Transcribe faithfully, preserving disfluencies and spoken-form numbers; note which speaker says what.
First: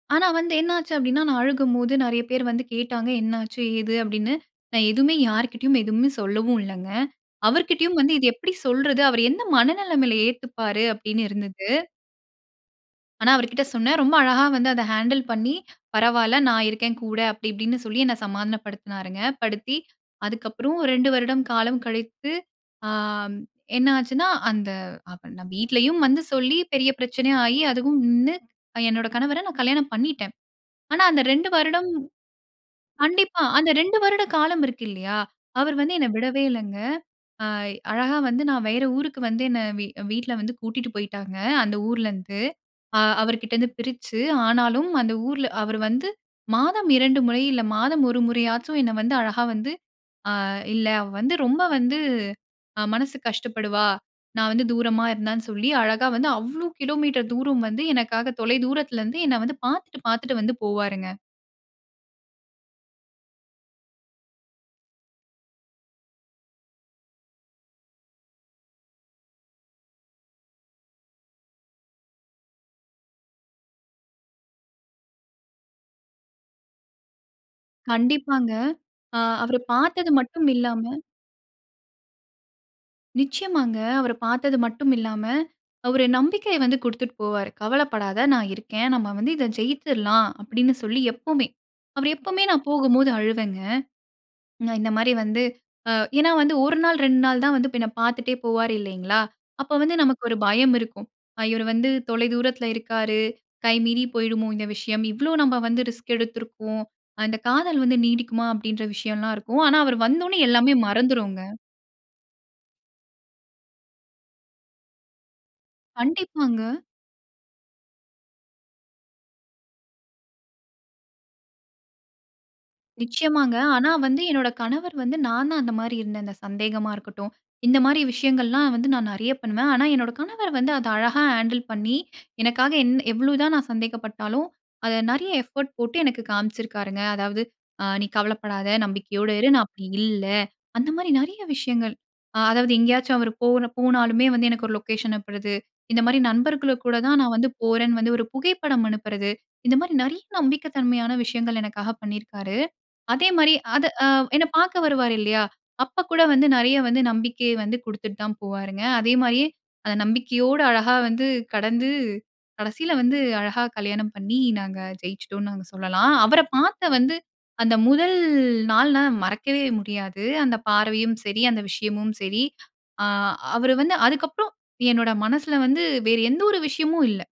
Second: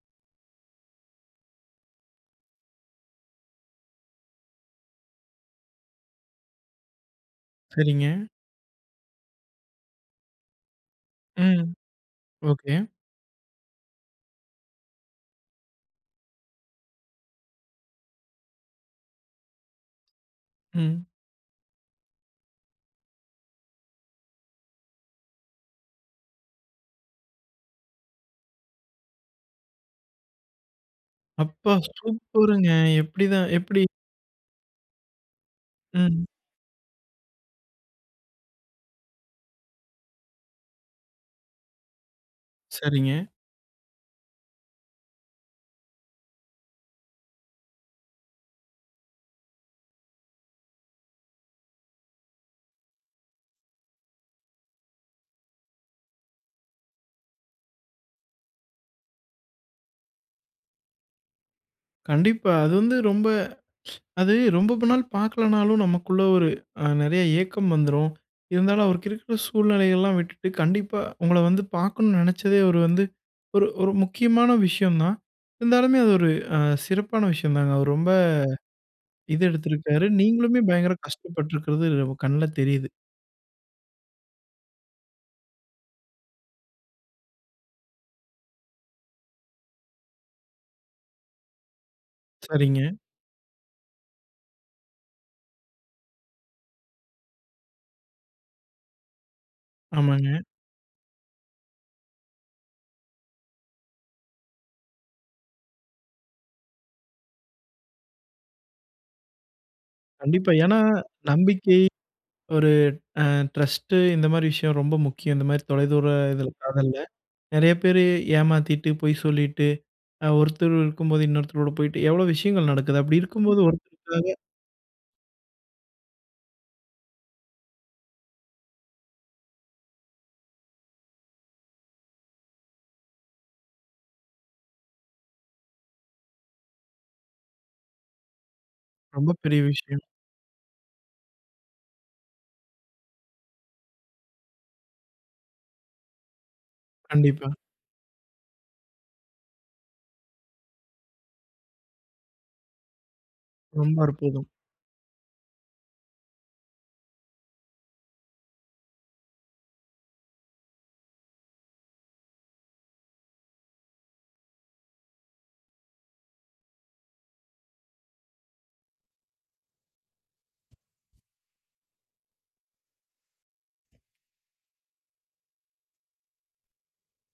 Speaker 1: ஆனா, வந்து என்ன ஆச்சு அப்டினா நான் அழுகும்போது நெறைய பேர் வந்து கேட்டாங்க. என்ன ஆச்சு ஏது அப்டின்னு நான் எதுமே யார்கிட்டயும் எதுமே சொல்லவு இல்லங்க. அவர்கிட்டயும்
Speaker 2: சரிங்க.
Speaker 1: வந்து இத எப்டி சொல்றது அவர் எந்த மனநிலமையில ஏத்துப்பாரு அப்டின்னு
Speaker 2: ம்.
Speaker 1: இருந்தது.
Speaker 2: ஓகே.
Speaker 1: ஆனா, அவர்கிட்ட சொன்னேன். ரொம்ப அழகா வந்து அத ஹேண்டில் பண்ணி, பரவாயில்ல நான் இருக்கேன். கூட, அப்டி இப்டின்னு சொல்லி என்ன சமாதானப்படுத்தினாருங்க. படுத்தி அதுக்கப்புறம்
Speaker 2: ம்.
Speaker 1: ரெண்டு வருடம் காலம் கழித்து ஆ என்ன ஆச்சுனா அந்த அவன வ வீட்லயும் வந்து சொல்லி பெரிய பிரச்சனை ஆயி, அதுவும் நின்னு அ என்னோட கணவர நான் கல்யாணம் பண்ணிட்டேன். ஆனா, அந்த ரெண்டு
Speaker 2: அப்பா!
Speaker 1: வருடம்
Speaker 2: சூப்பருங்க.
Speaker 1: கண்டிப்பா.
Speaker 2: எப்டிதான்
Speaker 1: அந்த
Speaker 2: எப்டி?
Speaker 1: ரெண்டு வருட காலம் இருக்கில்லையா? அவரு வந்து என்ன
Speaker 2: ம்.
Speaker 1: விடவே இல்லங்க. அ அழகா வந்து நான் வேற ஊருக்கு வந்து என்ன வீ வீட்ல வந்து கூட்டிட்டு போயிட்டாங்க. அந்த ஊரிலேருந்து அ
Speaker 2: சரிங்க.
Speaker 1: அவர்கிட்ட இருந்து பிரிச்சு, ஆனாலும் அந்த ஊர்ல அவர் வந்து மாதம் இரண்டு முறை, இல்ல மாதம் ஒரு முறையாச்சும் என்ன வந்து அழகா வந்து, அ இல்ல அவ வந்து ரொம்ப வந்து அ மனசு கஷ்டப்படுவா நான் வந்து தூரமா இருந்தான்னு சொல்லி, அழகா வந்து அவ்வளோ கிலோமீட்டர் தூரம் வந்து எனக்காக தொலை தூரத்தில இருந்து என்னை வந்து பார்த்துட்டு, பார்த்துட்டு வந்து போவாருங்க.
Speaker 2: கண்டிப்பா. அது வந்து ரொம்ப அது ரொம்ப நாள் பார்க்கலனாலும் நமக்குள்ள ஒரு அ நெறைய ஏக்கம் வந்துரும். இருந்தாலும் அவருக்கு இருக்கிற சூழ்நிலைல்லா விட்டுட்டு கண்டிப்பா, உங்கள வந்து பார்க்கணும்னு நெனச்சதே அவரு வந்து ஒரு ஒரு முக்கியமான விஷயம் தான் இருந்தாலுமே, அது ஒரு அ சிறப்பான விஷயம் தாங்க. அவர் ரொம்ப
Speaker 1: கண்டிப்பாங்க. ஆ
Speaker 2: இது
Speaker 1: அவர
Speaker 2: எடுத்துருக்காரு
Speaker 1: பார்த்தது மட்டும்
Speaker 2: நீங்களுமே
Speaker 1: இல்லாம
Speaker 2: பயங்கர கஷ்டப்பட்டிருக்கிறது வு கண்ல தெரியுது.
Speaker 1: நிச்சியமாங்க அவர பார்த்தது மட்டும் இல்லாம அவர் நம்பிக்கைய வந்து குடுத்துட்டு போவாரு. கவலப்படாத நான் இருக்கேன். நம்ம வந்து இத ஜெயிச்சுரலாம் அப்டின்னு சொல்லி, எப்பமே அவர் எப்பமே நான்
Speaker 2: சரிங்க.
Speaker 1: போகும்போது அழுவேங்க. இந்த மாரி வந்து ஏனா, வந்து ஒரு நாள், ரெண்டு நாள் தான் வந்து பின்ன பார்த்துட்டே போவார் இல்லைங்களா? அப்ப வந்து நமக்கு ஒரு
Speaker 2: ஆமாங்க.
Speaker 1: பயம் இருக்கும். இவர் வந்து தொலை தூரத்தில இருக்காரு. கை மீறி போய்டுமோ இந்த விஷயம். இவ்வளோ நம்ம வந்து ரிஸ்க் எடுத்திருக்கோம். அந்த காதல் வந்து நீடிக்குமா அப்படீன்ற விஷயம்லாம் இருக்கும். ஆனா, அவர் வந்தோனே
Speaker 2: கண்டிப்பா.
Speaker 1: எல்லாமே
Speaker 2: ஏனா,
Speaker 1: மறந்துருங்க.
Speaker 2: நம்பிக்கை ஒரு அ ட்ரஸ்ட்டு இந்த மாரி விஷயம் ரொம்ப முக்கியம். இந்த மாரி தொலைதூர இதுல
Speaker 1: கண்டிப்பாங்க.
Speaker 2: காதல்ல. நெறைய பேரு ஏமாத்திட்டு பொய் சொல்லிட்டு அ ஒருத்தர் இருக்கும்போது இன்னொருத்தரோட போயிட்டு எவ்ளோ விஷயங்கள் நடக்குது. அப்டி
Speaker 1: நிச்சியமாங்க.
Speaker 2: இருக்கும்போது
Speaker 1: ஆனா, வந்து
Speaker 2: ஒருத்தருக்காக
Speaker 1: என்னோட கணவர் வந்து நான் தான் அந்த மாரி இருந்தேன் அந்த சந்தேகமா இருக்கட்டும். இந்த மாரி விஷயங்கள்லாம் வந்து நான் நெறைய பண்ணுவேன். ஆனா, என்னோட கணவர் வந்து அத அழகா ஹேண்டில் பண்ணி எனக்காக என் எவ்ளோ தான் நான் சந்தேகப்பட்டாலும். அத நெறைய எஃபோர்ட் போட்டு எனக்கு காமிச்சிருக்காருங்க. அதாவது அ நீ கவலப்படாத நம்பிக்கையோட
Speaker 2: ரொம்ப
Speaker 1: இரு,
Speaker 2: பெரிய
Speaker 1: நான் அப்டி
Speaker 2: விஷயம்.
Speaker 1: இல்ல அந்த மாரி நெறைய விஷயங்கள். அ அதாவது எங்கயாச்சும் அவர் போ போனாலுமே வந்து, எனக்கு ஒரு லொக்கேஷன் அனுப்புறது இந்த மாரி நண்பர்களுக்கு கூட தான் நான் வந்து
Speaker 2: கண்டிப்பா.
Speaker 1: போறேன்னு வந்து, ஒரு புகைப்படம் அனுப்புறது இந்த மாரி நெறைய நம்பிக்க தன்மையான விஷயங்கள் எனக்காக பண்ணியிருக்காரு. அதே மாரி அத
Speaker 2: ரொம்ப
Speaker 1: அ என்ன
Speaker 2: அற்புதம்.
Speaker 1: பார்க்க வருவாரு இல்லையா? அப்ப கூட வந்து நெறைய வந்து நம்பிக்கை வந்து குடுத்துட்டு தான் போவாருங்க. அதே மாதிரியே அந்த நம்பிக்கையோட அழகா வந்து கடந்து கடைசீல வந்து அழகா கல்யாணம் பண்ணி நாங்க ஜெயிச்சுட்டோன்னு நாங்க சொல்லலாம். அவர பார்த்த வந்து அந்த முதல் நாள் நான் மறக்கவே முடியாது. அந்த பார்வையும் சரி, அந்த விஷயமும் சரி. ஆ அவர் வந்து அதுக்கப்புறம் என்னோட மனசில வந்து வேற எந்த ஒரு விஷயமும் இல்ல.